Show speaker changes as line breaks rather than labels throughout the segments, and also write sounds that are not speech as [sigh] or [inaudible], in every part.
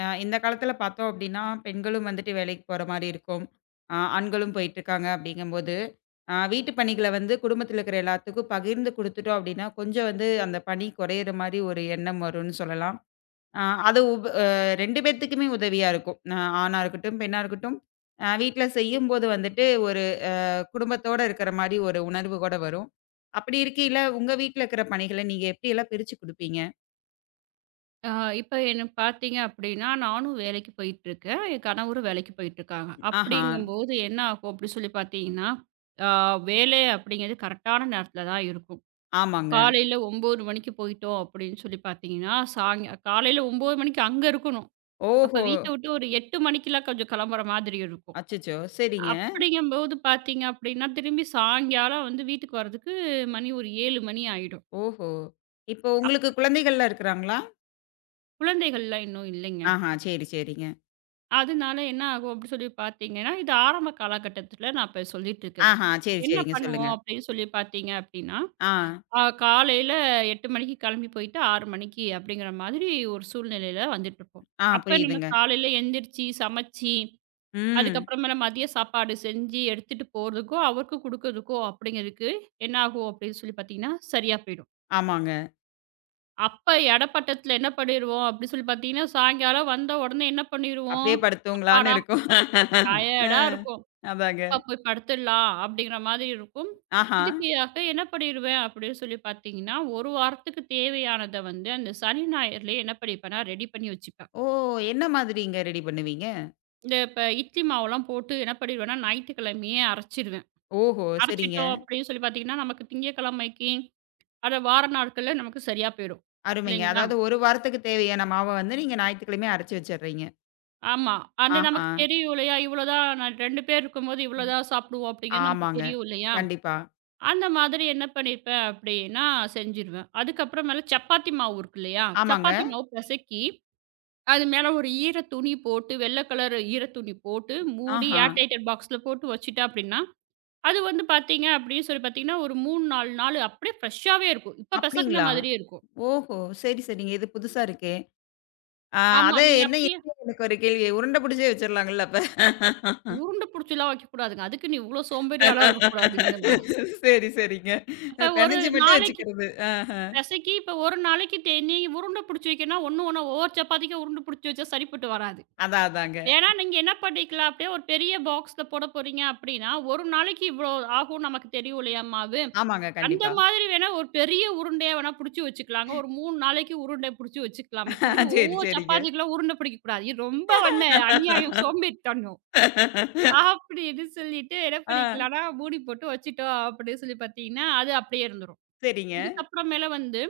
இந்த காலத்துல பார்த்தோம் அப்படின்னா, பெண்களும் வந்துட்டு வேலைக்கு போற மாரி இருக்கும். ஆண்களும் போயிட்டுருக்காங்க அப்படிங்கும்போது, வீட்டு பணிகள வந்து குடும்பத்துல இருக்கிற எல்லாத்துக்கும் பகிர்ந்து குடுத்துட்டோம் அப்படின்னா, கொஞ்சம் வந்து அந்த பணி குறையிற மாரி ஒரு எண்ணம் வரும்னு சொல்லலாம். அ அது உப அ 2 பேத்துக்குமே உதவியா இருக்கும். ஆணா இருக்கட்டும், பெண்ணா இருக்கட்டும். வீட்ல செய்யும்போது வந்துட்டு ஒரு குடும்பத்தோட இருக்கிற மாரி ஒரு உணர்வு கூட வரும். அப்படி இருக்கையில, உங்க வீட்ல இருக்கிற பணிகள நீங்க எப்படியெல்லாம் பிரிச்சு குடுப்பீங்க?
ஆ இப்ப என்ன பார்த்தீங்க அப்படின்னா, நானும் வேலைக்கு போயிட்டுருக்கேன். என் கணவரும் வேலைக்கு போயிட்டுருக்காங்க.
ஆஹா.
அப்படிங்கும்போது என்ன ஆகும் அப்படின்னு சொல்லி பார்த்தீங்கன்னா, ஆ வேலை அப்படிங்கிறது கரெக்டான நேரத்தில தான் இருக்கும்.
ஆமாங்க.
காலையில 9 மணிக்கு போயிட்டோம் அப்படின்னு சொல்லி பார்த்தீங்கன்னா, சாய்ங் காலையில 9 மணிக்கு அங்க இருக்கணும். அப்ப
ஓஹோ!
வீட்ட விட்டு ஒரு 8 மணிக்கெல்லாம் கொஞ்சம் கிளம்புற மாதிரி இருக்கும்.
அச்சச்சோ! சரிங்க.
அப்படிங்கும்போது பார்த்தீங்க அப்படின்னா, திரும்பி சாயங்காலம் வந்து வீட்டுக்கு வரதுக்கு மணி ஒரு 7 மணி ஆயிடும்.
ஓஹோ! இப்போ
அப்
உங்களுக்கு குழந்தைகள்லாம் இருக்கிறாங்களா?
குழந்தைகள்லாம் இன்னும் இல்லைங்க.
ஆஹா, சரி, சரிங்க.
அதனால என்ன ஆகும் அப்படி சொல்லி பார்த்தீங்கன்னா, இது ஆரம்ப காலகட்டத்தில நான் இப்ப சொல்லிட்டு இருக்குது.
ஆஹா, சரி,
என்ன
சரிங்க. சொல்லுங்க.
பண்ணுவோம் அப்படின்னு சொல்லி பார்த்தீங்க அப்படின்னா,
ஆ,
காலையில 8 மணிக்கு கிளம்பி போயிட்டு 6 மணிக்கு அப்படிங்கிற மாதிரி ஒரு சூழ்நிலையில வந்துட்டுருப்போம்.
ஆ
அப்ப நம்ம
புரியுதுங்க.
காலையில எந்திரிச்சு, சமைச்சு,
ம்.
அதுக்கப்புறமேல மதிய சாப்பாடு செஞ்சு எடுத்துட்டு போறதுக்கோ, அவருக்கும் குடுக்கறதுக்கோ அப்படிங்கிறதுக்கு என்ன ஆகும் அப்படின்னு சொல்லி பார்த்தீங்கன்னா, சரியா போயிடும்.
ஆமாங்க.
அப்ப இடைப்பட்டத்தில என்ன பண்ணிருவோம் அப்படின்னு சொல்லி பார்த்தீங்கன்னா, சாயங்காலம் வந்த உடனே என்ன பண்ணிருவோம்,
அப்படியே படுத்தூங்கலான்னு
அப்பாடா!
இருக்கும். அ,
டயர்டா இருக்கும்.
அதாங்க.
அப்பா போய் படுத்துடலாம் அப்படிங்கிற மாதிரி இருக்கும்.
ஆஹா.
இதுக்கு அக்க என்ன பண்ணிருவேன் அப்படின்னு சொல்லி பார்த்தீங்கன்னா, ஒரு வாரத்துக்கு தேவையானத வந்து அந்த சனி, ஞாயிறுலயே என்ன பண்ணிப்பேன்னா ரெடி பண்ணி வச்சுப்பேன்.
ஓ! என்ன மாதிரிங்க ரெடி பண்ணுவீங்க?
இந்த இப்ப இட்லி மாவுலாம் போட்டு என்ன பண்ணிருவேன்னா, ஞாயித்துக்கிழமையே அரைச்சிருவேன்.
ஓஹோ! சரிங்க.
அரைச்சிட்டோம் அப்படின்னு சொல்லி பார்த்தீங்கன்னா, நமக்கு திங்கட்கிழமைக்கு அத வார நாட்கள்ல நமக்கு சரியா போயிடும்.
அருமைங்க.
இல்லைங்களா?
அதாவது 1 வாரத்துக்கு தேவையான மாவ வந்து நீங்க ஞாயித்துக்கிழமை அரைச்சு வச்சுடுறீங்க.
ஆமா. அது
ஆஹா.
நமக்கு தெரியும் இல்லையா? இவ்வளோதான் நான் 2 பேர் இருக்கும்போது
ம்.
இவ்வளோதான் சாப்பிடுவோம் அப்படிங்கிறது நமக்கு
ஆமாங்க.
தெரியும் இல்லையா?
கண்டிப்பா.
அந்த மாதிரி என்ன பண்ணியிருப்பேன் அப்படின்னா செஞ்சுருவேன். அதுக்கப்புறமேல சப்பாத்தி மாவு இருக்கு இல்லையா?
ஆமாங்க.
சப்பாத்தி மாவு பெசக்கி, அது மேல ஒரு ஈர துணி போட்டு, வெள்ள கலர் ஈர துணி போட்டு, மூடி
ஆஹா.
ஏர்டைட்டட் பாக்ஸ்ல போட்டு வச்சுட்டேன் அப்படின்னா, அது வந்து பார்த்தீங்க அப்படின்னு சொல்லி பார்த்தீங்கன்னா, ஒரு 3, 4 நாள் அப்படியே ஃப்ரெஷ்ஷாவே இருக்கும். இப்ப பெசக்குன
அப்படிங்களா?
மாதிரியே இருக்கும்.
ஓஹோ! சரி, சரிங்க. இது புதுசா இருக்கே! ஆ
ஆமா.
அதான்
நீங்க
என்ன
அப்படியே
என்ன எனக்கு ஒரு கேள்வி. உருண்டை பிடிச்சே வச்சிரலாங்கல்ல அப்ப?
உருண்டை புடிச்சுலாம் வைக்கக்கூடாதுங்க. அதுக்குன்னு இவ்ளோ சோம்பேறியாலாம் இருக்கக்கூடாதுங்க நம்ப.
சரி, சரிங்க.
இப்ப ஒரு
பெனஞ்சு மட்டும்
நாளைக்கு
வச்சுக்கிறது. ஆஹ.
பெசக்கி இப்ப ஒரு நாளைக்கு தே நீங்க உருண்டை புடிச்சு வைக்கணும்னா, ஒண்ணு ஒண்ணா ஒவ்வொரு சப்பாத்திக்கும் உருண்டை புடிச்சு வச்சா சரிப்பட்டு வராது.
அதான், அதாங்க.
ஏன்னா, நீங்க என்ன பண்ணிக்கலாம், அப்படியே ஒரு பெரிய பாக்ஸ்ல போட போறீங்க அப்படின்னா, ஒரு நாளைக்கு இவ்வளோ ஆகும்னு நமக்கு தெரியும் இல்லையா மாவு.
ஆமாங்க,
அந்த
கண்டிப்பா.
மாதிரி வேணா ஒரு பெரிய உருண்டையா வேணா புடிச்சு வச்சுக்கலாங்க. ஒரு 3 நாளைக்கு உருண்டை புடிச்சு வச்சுக்கலாமே
ஆ,
தவிர,
சரி,
ஒவ்வொரு
சரிங்க.
சப்பாத்திக்குலாம் உருண்டை பிடிக்கக் கூடாது. இது ரொம்ப வந்து அநியாயம், சோம்பேறித்தனம். அப்படின்னு சொல்லிட்டு என்ன
ஆ,
பண்ணிக்கலாம்னா, மூடி போட்டு வச்சுட்டோம் அப்படின்னு சொல்லி பார்த்தீங்கன்னா, அது அப்படியே இருந்துரும்.
சரிங்க.
இதுக்கப்புறமேல வந்து,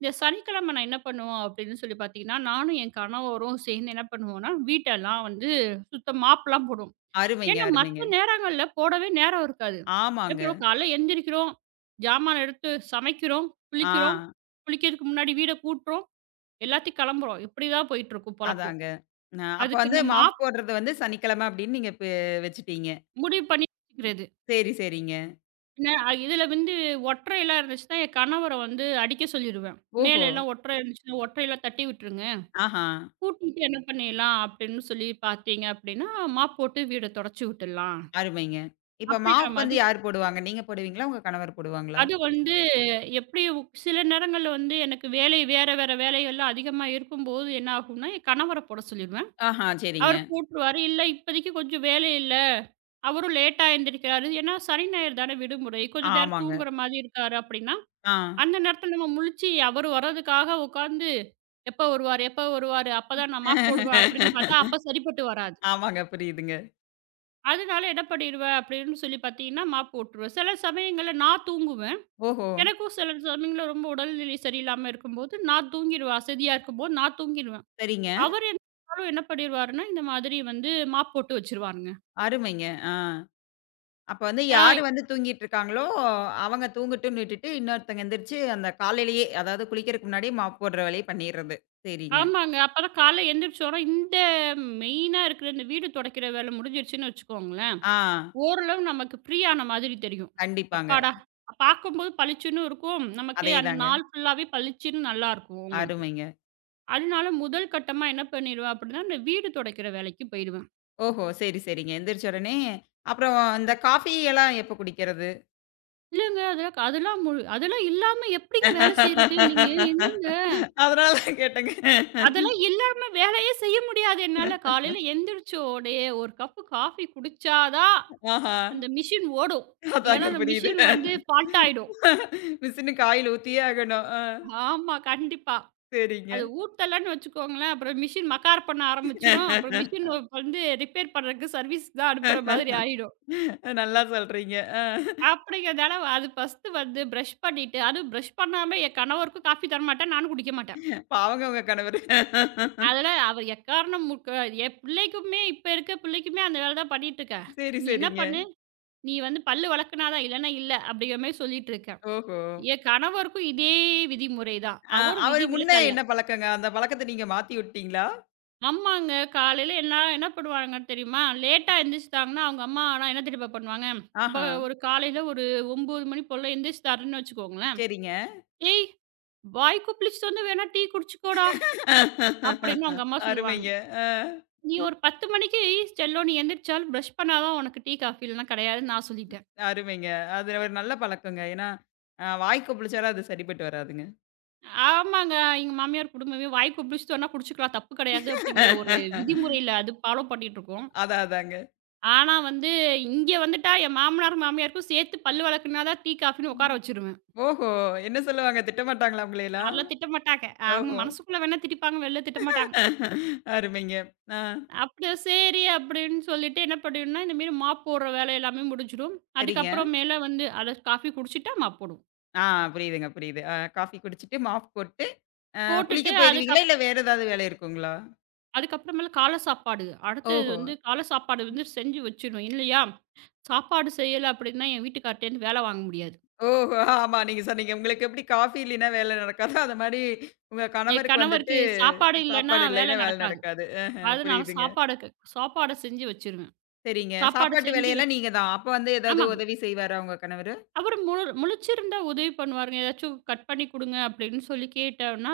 இந்த சனிக்கிழமை நான் என்ன பண்ணுவோம் அப்படின்னு சொல்லி பார்த்தீங்கன்னா, நானும் என் கணவரும் சேர்ந்து என்ன பண்ணுவோம்னா, வீட்டெல்லாம் வந்து சுத்தம் மாப்லாம் போடுவோம்.
அருமைங்க,
ஏன்னா
அருமைங்க.
மத்த நேரங்கள்ல போடவே நேரம் இருக்காது.
ஆமாங்க.
எப்பறம் காலைல எந்திரிக்கிறோம், ஜாமான எடுத்து சமைக்கிறோம்,
ஆ,
குளிக்கிறோம், குளிக்கிறதுக்கு முன்னாடி வீட கூட்டுறோம், எல்லாத்தையும் கிளம்புறோம். இப்படிதான் போயிட்டுருக்கும் பொழப்பு.
அதாங்க. அப்ப
அதுக்கு
வந்து
இந்த
மாஃப்
மாப்
போடுறது வந்து சனிக்கிழமை அப்படின்னு நீங்க வச்சுட்டீங்க.
முடிவு பண்ணி வச்சுக்கிறது.
சரி, சரிங்க.
என்ன இதுல வந்து ஒற்றையெல்லாம் இருந்துச்சுன்னா, என் கணவர வந்து அடிக்க சொல்லிருவேன்.
ஓஹோ!
மேல எல்லாம் ஒற்றை இருந்துச்சுன்னா, ஒற்றையில தட்டி விட்டுருங்க.
ஆஹா.
கூட்டிட்டு என்ன பண்ணிடலாம் அப்படின்னு சொல்லி பார்த்தீங்க அப்படின்னா, மாப் போட்டு வீட தொடச்சு விட்டுடலாம்.
அருமைங்க. இப்ப
அப்படிங்கிற
மாஃப் வந்து
மாதிரி
யார் போடுவாங்க? நீங்க போடுவீங்களா? உங்க கணவர் போடுவாங்களா?
அது வந்து எப்படி சில நேரங்கள்ல வந்து எனக்கு வேலை வேற வேற வேலைகள்லாம் அதிகமா இருக்கும்போது என்ன ஆகும்னா, என் கணவர போட சொல்லிருவேன்.
ஆஹா, சரிங்க.
அவரு போட்டுருவாரு. இல்ல இப்போதைக்கு கொஞ்சம் வேலை இல்ல. அவரும் லேட்டா எழுந்திரிக்கிறாரு. ஏன்னா சனி, ஞாயிறு தானே விடுமுறை. கொஞ்ச நேரம்
ஆமாங்க.
தூங்குற மாதிரி இருக்காரு அப்படின்னா,
ஆ.
அந்த நேரத்துல நம்ம முழிச்சு அவரு வர்றதுக்காக உட்காந்து, எப்ப வருவாரு? எப்ப வருவாரு? அப்பதான் நான் மாப் போடுவேன் அப்படின்னு பார்த்தா, அப்ப சரிப்பட்டு வராது.
ஆமாங்க, புரியுதுங்க.
அதனால என்ன பண்ணிருவேன் அப்படின்னு சொல்லி பார்த்தீங்கன்னா, மாப் போட்டுருவேன். சில சமயங்கள்ல நான் தூங்குவேன்.
ஓஹோ!
எனக்கும் சில சமயங்கள்ல ரொம்ப உடல்நிலை சரியில்லாம இருக்கும்போது, நான் தூங்கிருவேன். அசதியா இருக்கும்போது நான் தூங்கிருவேன்.
சரிங்க.
அவரு என்ன பண்ணாலும் என்ன பண்ணிருவாருன்னா, இந்த மாதிரி வந்து மாப் போட்டு வச்சுருவாருங்க.
அருமைங்க. ஆ. அப்ப வந்து
ஆ
யாரு வந்து தூங்கிட்டு இருக்காங்களோ, அவங்க தூங்கட்டும்னு விட்டுட்டு, இன்னொருத்தங்க எந்திரிச்சு அந்த காலையிலேயே, அதாவது குளிக்கிறதுக்கு முன்னாடியே மாப் போடுற வேலைய பண்ணிர்றது. சரிங்க.
ஆமாங்க. அப்பதான் காலைல எந்திரிச்சோனா, இந்த மெயினா இருக்கிற இந்த வீடு துடைக்கிற வேலை முடிஞ்சிருச்சுன்னு வச்சுக்கோங்களேன்,
ஆ.
ஓரளவு நமக்கு ஃப்ரீயான மாதிரி தெரியும்.
கண்டிப்பாங்க.
அப்பாடா! பார்க்கும்போது பளிச்சுன்னு இருக்கும். நமக்கு அந்த
அதேதாங்க.
நாள் ஃபுல்லாவே பளிச்சுன்னு நல்லாருக்கும் உங்களுக்கு.
அருமைங்க.
அதனால முதல் கட்டமா என்ன பண்ணிருவேன் அப்படின்னா, இந்த வீடு துடைக்கிற வேலைக்கு போயிடுவேன்.
ஓஹோ! சரி, சரிங்க. எந்திரிச்ச உடனே அப்புறம் இந்த காஃபி எல்லாம் எப்ப குடிக்கிறது?
இல்லங்க. அதெல்லாம் க அதெல்லாம் மு அதெல்லாம் இல்லாம எப்படிங்க வேலை செய்றது? நீங்க என்னங்க
[laughs] அதனால கேட்டேங்க.
அதெல்லாம் இல்லாம வேலையே செய்ய முடியாது என்னால. காலையில எந்திரிச்ச உடயே 1 கப்பு காஃபி குடிச்சா தான்
ஆஹா.
அந்த மிஷின் ஓடும்.
அதாங்க
இல்லன்னா அந்த
புரியுது.
மிஷின் வந்து ஃபால்ட் ஆயிடும்.
மிஸ்ஸுன்னு காய்ல ஊத்தியே ஆகணும். ஆ
ஆமா, கண்டிப்பா.
சரிங்க.
அது ஊத்தலன்னு வச்சுக்கோங்களேன், அப்புறம் மிஷின் மக்கார் பண்ண ஆரம்பிச்சுரும். அப்புறம் மிஷின் வந்து ரிப்பேர் பண்றதுக்கு சர்வீஸ் தான் அனுப்புற மாதிரி ஆயிடும்.
நல்லா சொல்றீங்க. ஆ
அப்படிங்கிறதால அது ஃபர்ஸ்ட்டு வந்து பிரஷ் பண்ணிட்டு அதுவும் பிரஷ் பண்ணாம என் கணவருக்கும் காஃபி தரமாட்டேன், நானும் குடிக்க மாட்டேன்.
பாவங்க உங்க கணவரு.
அதெல்லாம் அவ எக்காரணம் முக்க என் பிள்ளைக்குமே இப்ப இருக்க பிள்ளைக்குமே அந்த வேலை தான் பண்ணிட்டுருக்க.
சரி,
நீ என்ன
சரிங்க.
பண்ணு, நீ வந்து பல்லு விளக்குனா தான், இல்லன்னா இல்ல. அப்படிங்கிற மாரி சொல்லிட்டுருக்கேன்.
ஓஹோ!
என் கணவருக்கும் இதே விதிமுறை தான்.
அ
அவரும்
அவரு முன்ன
விதிவிலக்கல்ல.
என்ன பழக்கங்க? அந்த பழக்கத்த நீங்க மாத்தி விட்டீங்களா?
ஆமாங்க. காலையில என்ன என்ன பண்ணுவாங்க தெரியுமா? லேட்டா எந்திரிச்சுட்டாங்கன்னா, அவங்க அம்மா ஆனா என்ன தெரியுமா பண்ணுவாங்க? இப்ப
ஆஹா!
ஒரு காலையில ஒரு 9 மணி போல எந்திரிச்சுட்டாருன்னு வச்சுக்கோங்களேன்.
சரிங்க.
"ஏய்! வாய் கொப்பளிச்சுட்டு வந்து வேணா டீ குடிச்சுக்கோடா" அப்படின்னு அவங்க அம்மா சொல்லுவாங்க.
அருமைங்க. ஆ
நீ ஒரு 10 மணிக்கு செல்லம் நீ எந்திரிச்சாலும் பிரஷ் பண்ணாதான் உனக்கு டீ, காஃபி இல்லன்னா கிடையாதுன்னு நான் சொல்லிட்டேன்.
அருமைங்க. அது ஒரு நல்ல பழக்கங்க. ஏன்னா, வாய்க்கு புளிச்சாலும் அது சரிப்பட்டு வராதுங்க.
ஆமாங்க. எங்க மாமியார் குடும்பமே வாய் கொப்பளிச்சுட்டு வேணா குடிச்சுக்கலாம். தப்பு கிடையாது அப்படிங்கிற ஒரு விதிமுறையில அது ஃபாலோ பண்ணிட்டுருக்கோம்.
அதான் அதாங்க.
ஆனா வந்து இங்க வந்துட்டா என் மாமனார், மாமியாருக்கும் சேர்த்து பல்லு விளக்குனா தான் டீ, காஃபின்னு உட்கார வச்சுருவேன்.
ஓஹோ! என்ன சொல்லுவாங்க? திட்டமாட்டாங்களா உங்களையெல்லாம்?
அதெல்லாம் திட்டமாட்டாங்க. அவங்க
ஓஹோ!
மனசுக்குள்ள வேணா திட்டிப்பாங்க. வெளில திட்டமாட்டாங்க.
அருமைங்க. ஆ,
அப்படி சரி அப்படின்னு சொல்லிட்டு என்ன பண்ணிடும்னா, இந்த மாரி மாப் போடுற வேலை எல்லாமே முடிஞ்சிடும்.
சரிங்க.
அதுக்கப்புறம் மேல வந்து அத காஃபி குடிச்சுட்டா மாப் போடுவோம்.
ஆ புரியுதுங்க, புரியுது. ஆ காஃபி குடிச்சிட்டு, மாப் போட்டு, அ குளிக்க
போட்டுட்டு
போயிருவீங்களா? இல்ல வேற ஏதாவது வேலை இருக்குங்களா?
அதுக்கப்புறமேல காலை சாப்பாடு. அடுத்தது
ஓஹோ!
வந்து காலை சாப்பாடு வந்து செஞ்சு வச்சுடணும். இல்லையா, சாப்பாடு செய்யல அப்படின்னா, என் வீட்டுக்கார்ட்டேருந்து வேலை வாங்க முடியாது.
ஓஹோ! ஆமா நீங்க சொன்னீங்க. உங்களுக்கு எப்படி காஃபி இல்லைன்னா வேலை நடக்காதோ, அது மாரி உங்க
என்
கணவருக்கு வந்துட்டு
கணவருக்கு சாப்பாடு இல்லன்னா
சாப்பாடு
வேலை
இல்லைன்னா வேலை
நடக்காது.
நடக்காது. ஆஹ
அதனால
புரியுதுங்க.
சாப்பாடுக்கு சாப்பாடு சாப்பாடை செஞ்சு வச்சுருவேன்.
சரிங்க.
சாப்பாடு
சாப்பாட்டு
செஞ்சு
வேலையெல்லாம்
வச்
நீங்க தான். அப்ப வந்து ஏதாவது
ஆமாங்க.
உதவி செய்வாரா உங்க கணவரு?
அவரு முழு முழிச்சிருந்தா உதவி பண்ணுவாருங்க. ஏதாச்சும் கட் பண்ணி குடுங்க அப்படின்னு சொல்லி கேட்டோம்னா,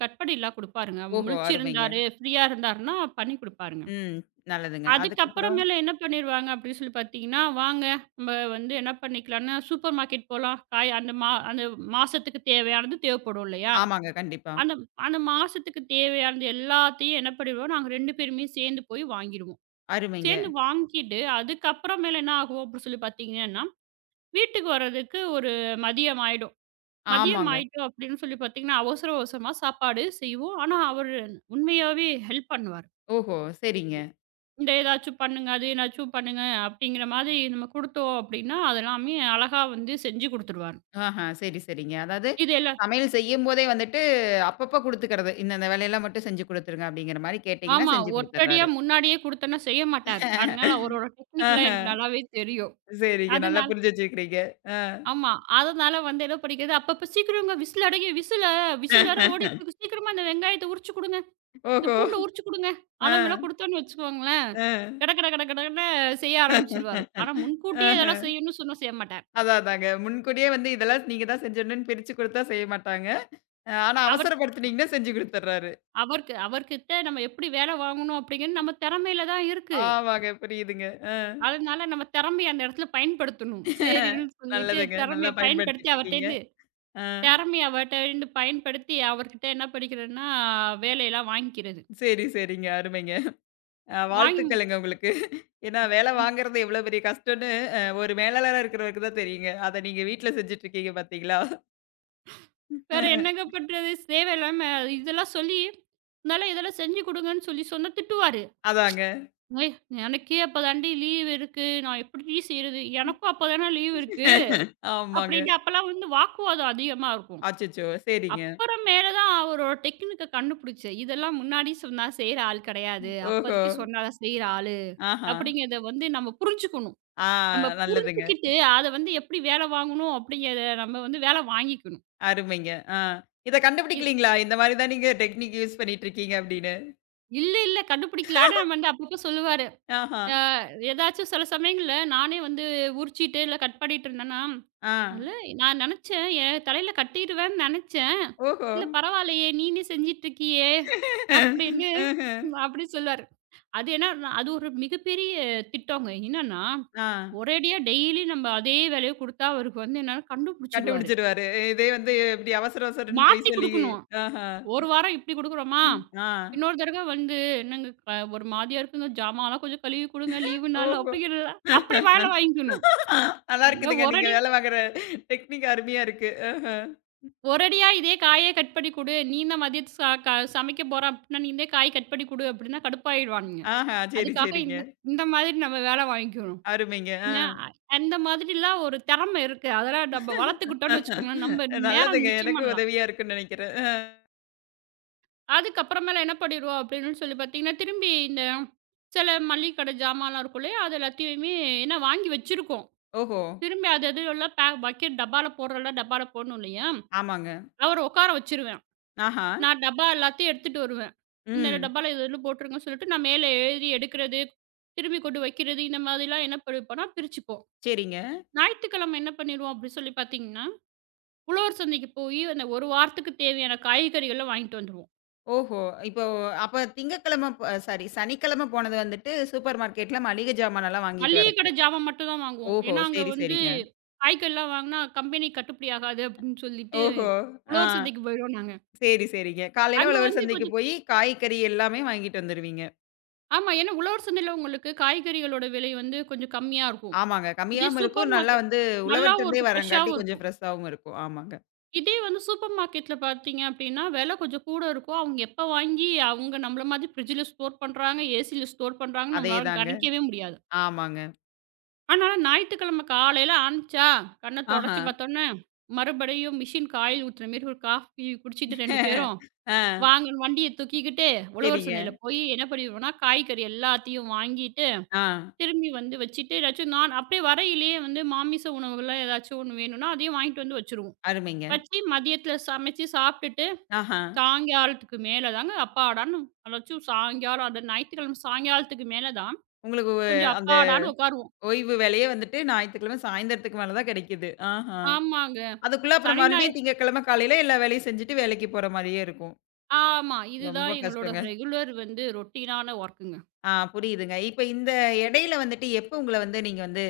கட் பண்ணிலாம் குடுப்பாருங்க.
ஓஹோ! அருமைங்க.
முழிச்சிருந்தாரு, ஃப்ரீயா இருந்தாருன்னா பண்ணி குடுப்பாருங்க.
ம் நல்லதுங்க. அதுக்கப்புறம்
அதுக்கப்புறமேல என்ன பண்ணிருவாங்க அப்படின்னு சொல்லி பார்த்தீங்கன்னா, "வாங்க நம்ம வந்து என்ன பண்ணிக்கலாம்னா, சூப்பர் மார்க்கெட் போலாம். காய் அந்த மா அந்த மாசத்துக்கு தேவையானது தேவைப்படும் இல்லையா?
ஆமாங்க. கண்டிப்பா.
அந்த அந்த மாசத்துக்கு தேவையானது எல்லாத்தையும் என்ன பண்ணிடுவோம், நாங்க 2 பேருமே சேர்ந்து போய் வாங்கிடுவோம்.
அருமைங்க.
சேர்ந்து வாங்கிட்டு அதுக்கப்புறமேல என்ன ஆகும் அப்படின்னு சொல்லி பார்த்தீங்கன்னா, வீட்டுக்கு வர்றதுக்கு ஒரு மதியம் ஆயிடும். மதியம்
ஆமாங்க.
ஆயிட்டோம் அப்படின்னு சொல்லி பார்த்தீங்கன்னா, அவசர அவசரமா சாப்பாடு செய்வோம். ஆனா அவரு உண்மையாவே ஹெல்ப் பண்ணுவாரு.
ஓஹோ! சரிங்க.
இந்த ஏதாச்சும் பண்ணுங்க, அது ஏதாச்சும் பண்ணுங்க அப்படிங்கிற மாதிரி நம்ம குடுத்தோம் அப்படின்னா, அது எல்லாமே அழகா வந்து செஞ்சு குடுத்துருவாரு.
ஆஹா. சரி, சரிங்க. அதாவது
இது எல்லாம்
சமையல் செய்யும்போதே வந்துட்டு அப்பப்ப குடுத்துக்கிறது. இந்தந்த வேலையெல்லாம் மட்டும் செஞ்சு குடுத்துருங்க அப்படிங்கிற மாரி கேட்டீங்கன்னா
ஆமா.
செஞ்சு
ஒட்டடியா
குடுத்துர்றாரு.
முன்னாடியே குடுத்தோம்னா செய்ய மாட்டாரு. அதனால அவரோட
ஆஹ.
டெக்னிக்லாம் எனக்கு நல்லாவே தெரியும்.
சரிங்க. நல்லா
அதனால
புரிஞ்சு வச்சிருக்கிறீங்க. ஆ.
ஆமா. அதனால வந்து என்ன பண்ணிக்கிறது, அப்பப்ப "சீக்கிரங்க விசில் அடங்கி விசில விசில் வேற ஓடிட்டு இருக்கு. சீக்கிரமா இந்த வெங்காயத்த உரிச்சு குடுங்க. இந்த
ஓஹோ!
பூண்ட உரிச்சு குடுங்க."
ஆ.
அளவெல்லாம் குடுத்தோம்னு வச்சுக்கோங்களேன்,
ஆ.
கட கட கட கடன்னு செய்ய ஆரம்பிச்சுருவாரு. ஆனா முன்கூட்டியே இதெல்லாம்
ஆஹ.
செய்யணும்னு சொன்னா செய்ய மாட்டார்.
அதான் அதாங்க. முன்கூட்டியே வந்து இதெல்லாம் நீங்க தான் செஞ்சிடணும்னு பிரிச்சு குடுத்தா செய்ய மாட்டாங்க. ஆனா
அவர்
அவசரப்படுத்துனீங்கன்னா செஞ்சு குடுத்துர்றாரு.
அவருக்கு அவர்கிட்ட நம்ம எப்படி வேலை வாங்கணும் அப்படிங்கிறது நம்ம திறமையில தான் இருக்கு.
ஆமாங்க. புரியுதுங்க. ஆ.
அதனால நம்ம திறமைய அந்த இடத்துல பயன்படுத்தணும். சரின்னு சொல்லிட்டு
நல்லதுங்க. நல்லா
திறமைய பயன்படுத்தி
பயன்படுத்திட்டு இருக்கீங்க.
அவர்ட்டேருந்து
ஆ.
திறமைய அவர்ட்டேருந்து பயன்படுத்தி அவர்கிட்ட என்ன பண்ணிக்கிறேன்னா, வேலையெல்லாம் வாங்கிக்கிறது.
சரி, சரிங்க. அருமைங்க.
வாங்கி
வாழ்த்துக்கள்ங்க உங்களுக்கு. ஏன்னா வேலை வாங்குறது எவ்வளோ பெரிய கஷ்டம்னு ஒரு மேலாளரா இருக்கிறவருக்கு தான் தெரியுங்க. அத நீங்க வீட்ல செஞ்சுட்டுருக்கீங்க பார்த்தீங்களா?
வேற என்னங்க பண்றது? தேவையில்லாம இதெல்லாம் சொல்லி, "முதல்ல இதெல்லாம் செஞ்சு குடுங்கன்னு" சொல்லி சொன்னா திட்டுவாரு.
அதாங்க.
"ஏய்! எனக்கே அப்பதாண்டி லீவ் இருக்கு. நான் எப்படிடி செய்றது? எனக்கும் அப்பதானே லீவ் இருக்கு"
ஆமாங்க.
அப்படின்னு அப்பலாம் வந்து வாக்குவாதம் அதிகமா இருக்கும்.
அச்சச்சோ! சரிங்க.
அப்புறம் மேல தான் அவரோட டெக்னிக்க கண்டுபிடிச்சேன். இதெல்லாம் முன்னாடி சொன்னா செய்ற ஆள் கிடையாது.
ஓஹோ!
அப்போதைக்கு சொன்னா தான் செய்ற ஆளு.
ஆஹா!
அப்படிங்கிறத வந்து நம்ம புரிஞ்சுக்கணும்.
ஆ
நம்ம
நல்லதுங்க.
புரிஞ்சுக்கிட்டு அத வந்து எப்படி வேலை வாங்கணும் அப்படிங்கிறத நம்ம வந்து வேலை வாங்கிக்கணும்.
அருமைங்க. ஆ. இத
இ
கண்டுபிடிக்கலீங்களா? இந்த மாரி தான் நீங்க டெக்னிக் யூஸ் பண்ணிட்டுருக்கீங்க அப்படின்னு.
இல்ல, இல்ல கண்டுபிடிக்கலான்னு நம்ம வந்து அப்பப்போ சொல்லுவாரு.
ஆஹா!
அ ஏதாச்சும் சில சமயங்கள்ல நானே வந்து உரிச்சிட்டு இல்ல கட் பண்ணிட்டு இருந்தேன்னா,
ஆ.
"அல்ல நான் நினைச்சேன் என் தலையில கட்டிருவேன்னு நினைச்சேன்.
ஓஹோ!
இல்ல பரவாயில்லையே! நீனே செஞ்சுட்டு இருக்கியே!" அப்படின்னு
ம்ஹ்ம்.
அப்படி சொல்லுவாரு. அது என்னன்னா, அது ஒரு மிகப்பெரிய திட்டங்க. என்னன்னா,
ஆ.
ஒரேடியா டெய்லி நம்ம அதே வேலைய குடுத்தா அவருக்கு வந்து என்னன்னா கண்டுபிடிச்சுருவாரு.
கண்டுபிடிச்சுருவாரு. இதே வந்து இப்படி அவசர அவசரன்னு பொய்
மாத்தி
சொல்லி
குடுக்கணும்.
ஆஹா!
ஒரு வாரம் இப்டி குடுக்குறோமா,
ம். ஆ.
இன்னொரு தடவ வந்து "என்னங்க க ஒரு மாதிரியா இருக்குங்க, ஜாமான்லாம் கொஞ்சம் கழுவி குடுங்க லீவு நாள்"
ஓஹோ!
அப்படிங்கிற அப்படி வேலை வாங்கிக்கணும்.
நல்லா
நம்ம
இருக்குதுங்க. நீங்க
ஒரடி
வேலை வாங்குற டெக்னிக் அருமையா இருக்கு. ஆஹ.
ஒரடியா "இதே காயே கட் பண்ணி குடு, நீ தான் மதியத்துக்கு ச க சமைக்க போற அப்படின்னா, நீ இதே காய் கட் பண்ணி குடு" அப்படின்னா கடுப்பாயிடுவானுங்க.
ஆஹா. சரி,
அதுக்காக
சரிங்க.
இந்த இந்த மாதிரி நம்ம வேலை வாங்கிக்கணும்.
அருமைங்க. ஆ.
என்ன அ- அந்த மாதிரிலாம் ஒரு திறமை இருக்கு. அதெல்லாம் நம்ம வளர்த்துக்கிட்டோம்னு வச்சுக்கோங்களேன், நம்ம நேரம்
நல்லதுங்க.
மிச்சம்
எனக்கும்
பண்ணலாம்.
உதவியா இருக்குன்னு நெனைக்கிறேன். அ.
அதுக்கப்புறமேல என்ன பண்ணிருவோம் அப்படின்னு சொல்லி பார்த்தீங்கன்னா, திரும்பி இந்த சில மளிகை கடை ஜாமான்லாம் இருக்கும் இல்லையா? அது எல்லாத்தையுமே என்ன வாங்கி வச்சிருக்கோம்.
ஓஹோ!
திரும்பி அது அது எல்லாம் பே பக்கெட் டப்பால போடுறதெல்லாம் டப்பால போடணும் இல்லையா?
ஆமாங்க.
அவர உட்கார வச்சுருவேன்.
ஆஹா.
நான் டப்பா எல்லாத்தையும் எடுத்துட்டு வருவேன். இந்த
ம்.
டப்பால இது இதுன்னு போட்டுருங்கன்னு சொல்லிட்டு, நான் மேலே எழுதி எடுக்கிறது, திரும்பி கொண்டு வைக்கிறது, இந்த மாதிரிலாம் என்ன பண்ணிருப்போம்னா பிரிச்சுப்போம்.
சரிங்க.
ஞாயித்துக்கிழமை என்ன பண்ணிருவோம் அப்படின்னு சொல்லி பார்த்தீங்கன்னா உழவர் சந்தைக்கு போயி, அந்த ஒரு வாரத்துக்கு தேவையான காய்கறிகள்லாம் வாங்கிட்டு வந்துருவோம்.
ஓஹோ! இப்போ அப்ப திங்கட்கிழமை ப சாரி, சனிக்கிழமை போனது வந்துட்டு சூப்பர் மார்க்கெட்ல மளிகை ஜாமானெல்லாம் வாங்கிட்டு
மளிகை
வரக்கு.
கடை ஜாமான் மட்டும் தான் வாங்குவோம்.
ஓஹோ!
ஏன்னா, அங்க
சரி,
வந்து
சரிங்க.
காய்கறிலாம் வாங்குனா கம்பெனி கட்டுப்படி ஆகாது அப்படின்னு சொல்லிட்டு,
ஓஹோ! ஆ.
உழவர் சந்தைக்கு போயிடுவோம் நாங்க.
சரி, சரிங்க. காலையில
அங்க
உழவர்
வந்து
சந்தைக்கு
கொஞ்சம்
போயி, காய்கறி எல்லாமே வாங்கிட்டு வந்துருவீங்க.
ஆமா. ஏன்னா உழவர் சந்தையில உங்களுக்கு காய்கறிகளோட விலை வந்து கொஞ்சம் கம்மியா இருக்கும்.
ஆமாங்க.
இதே
கம்மியாவும் இருக்கும்.
சூப்பர்
நல்லா
மார்க்கெட்
வந்து உழவர்
நல்லாவும்
சந்தை
இருக்கும்,
வரங்காட்டி
ஃப்ரெஷ்ஷாவும்
கொஞ்சம்
இருக்கும்.
ஃப்ரெஷ்ஷாவும் இருக்கும். ஆமாங்க.
இதே வந்து சூப்பர் மார்க்கெட்ல பார்த்தீங்க அப்படின்னா, விலை கொஞ்சம் கூட இருக்கும். அவங்க எப்ப வாங்கி அவங்க நம்மள மாதிரி ஃப்ரிட்ஜ்ல ஸ்டோர் பண்றாங்க, ஏசில ஸ்டோர் பண்றாங்கன்னு நம்மளால
அதேதாங்க.
கணிக்கவே முடியாது.
ஆமாங்க.
ஆனால ஞாயித்துக்கிழமை காலையில ஆரம்பிச்சா, கண்ண
ஆஹா.
தொடச்சு பார்த்தோன்னே, மறுபடியும் மிஷின் காயில் ஊத்துன மாரி ஒரு காஃபி குடிச்சிட்டு 2 பேரும்,
ஆ.
வாங்கன்னு வண்டிய தூக்கிக்கிட்டு, உழவர்
சரிங்க.
சந்தையில போய் என்ன பண்ணிருவோம்னா, காய்கறி எல்லாத்தையும் வாங்கிட்டு,
ஆ.
திரும்பி வந்து வச்சுட்டு, ஏதாச்சும் நான் அப்படியே வரையிலேயே வந்து மாமிச உணவுகள்லாம் ஏதாச்சும் ஒண்ணு வேணும்னா, அதையும் வாங்கிட்டு வந்து வச்சுருவோம்.
அருமைங்க.
வச்சு மதியத்தில சமைச்சு சாப்பிட்டுட்டு,
ஆஹா.
சாயங்காலத்துக்கு மேல தாங்க அப்பாடான்னு அதாச்சும் சாயங்காலம், அந்த ஞாயித்துக்கிழமை சாயங்காலத்துக்கு மேல தான்,
உங்களுக்கு ஒ
கொஞ்சம்
அந்த
அப்பாடான்னு உட்காருவோம்.
ஓய்வு வேலையே வந்துட்டு ஞாயித்துக்கிழமை சாயந்தரத்துக்கு மேல தான் கிடைக்குது. ஆஹா.
ஆமாங்க.
அதுக்குள்ள அப்புறம்
சனி,
மறுபடியும்
ஞாயிறு
திங்கட்கிழமை காலையில எல்லா வேலையும் செஞ்சுட்டு வேலைக்கு போற மாரியே இருக்கும்.
ஆமா. இதுதான்
ரொம்ப
எங்களோட
கஷ்டங்க.
ரெகுலர் வந்து ரொட்டீனான வொர்க்குங்க.
ஆ புரியுதுங்க. இப்ப இந்த இடையில வந்துட்டு எப்ப உங்கள வந்து நீங்க வந்து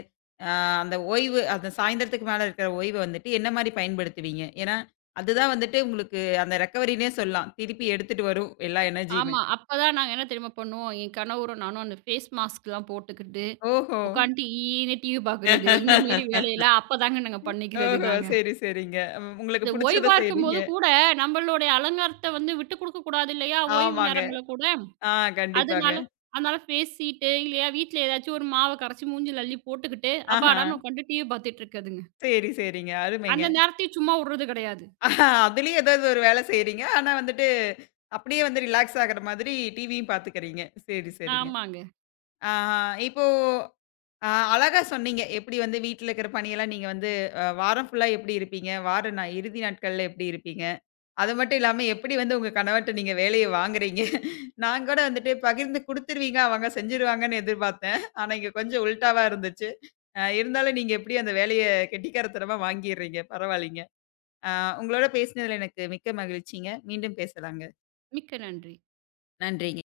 அ அந்த ஓய்வு அந்த சாயந்திரத்துக்கு மேல இருக்கிற ஓய்வ வந்துட்டு என்ன மாரி பயன்படுத்துவீங்க? ஏன்னா, அதுதான் வந்துட்டு உங்களுக்கு அந்த ரெக்கவரின்னே சொல்லலாம். திருப்பி எடுத்துட்டு வரும் எல்லா எனர்ஜியுமே.
ஆமா. அப்பதான் நாங்க என்ன தெரியுமா பண்ணுவோம், என் கணவரும் நானும் அந்த ஃபேஸ் மாஸ்க்லாம் போட்டுக்கிட்டு,
ஓஹோ!
உட்காந்துட்டு ஈன்னு டிவி பார்க்குறது, இந்த மாரி வேலையெல்லாம் அப்பதாங்க நாங்க பண்ணிக்கிறது
ஓஹோ!
நாங்க.
சரி, சரிங்க. ம் உங்களுக்கு
இந்த
புடிச்சத
ஓய்வா
செய்றீங்க.
இருக்கும்போது கூட நம்மளுடைய அலங்காரத்த வந்து விட்டு குடுக்க கூடாது இல்லையா? ஓய்வு
ஆமாங்க.
நேரங்கள்ல கூட.
ஆ கண்டிப்பாங்க.
அதனால அதனால ஃபேஸ் சீட்டு இல்லையா, வீட்ல ஏதாச்சும் ஒரு மாவ கரைச்சு மூஞ்சில அள்ளி போட்டுக்கிட்டு,
ஆஹா.
அப்பாடான்னு உட்காந்துட்டு டிவி பார்த்துட்டு இருக்கிறதுங்க.
சரி, சரிங்க. அருமைங்க.
அந்த நேரத்தையும் சும்மா உடுறது கிடையாது.
ஆஹா, அதுலயும் ஏதாவது ஒரு வேலை செய்றீங்க. ஆனா வந்துட்டு, அப்படியே வந்து ரிலாக்ஸ் ஆகுற மாதிரி டிவியும் பாத்துக்கிறீங்க. சரி, சரிங்க.
ஆமாங்க.
ஆஹா, இப்போ அ அழகா சொன்னீங்க. எப்படி வந்து வீட்ல இருக்கிற பணியெல்லாம் நீங்க வந்து வாரம் ஃபுல்லா எப்படி இருப்பீங்க? வார நா இறுதி நாட்கள்ல எப்படி இருப்பீங்க? அது மட்டும் இல்லாம எப்படி வந்து உங்க கணவர்ட்ட நீங்க வேலைய வாங்குறீங்க? [laughs] நான் கூட வந்துட்டு பகிர்ந்து குடுத்துருவீங்க, அவங்க செஞ்சுருவாங்கன்னு எதிர்பார்த்தேன். ஆனா இங்க கொஞ்சம் உல்டாவா இருந்துச்சு. இருந்தாலும் நீங்க எப்படி அந்த வேலைய கெட்டிக்காரத்தனமா வாங்கிர்றீங்க. பரவாயில்லைங்க. அ உங்களோட பேசினதுல எனக்கு மிக்க மகிழ்ச்சிங்க. மீண்டும் பேசலாங்க.
மிக்க நன்றி.
நன்றிங்க.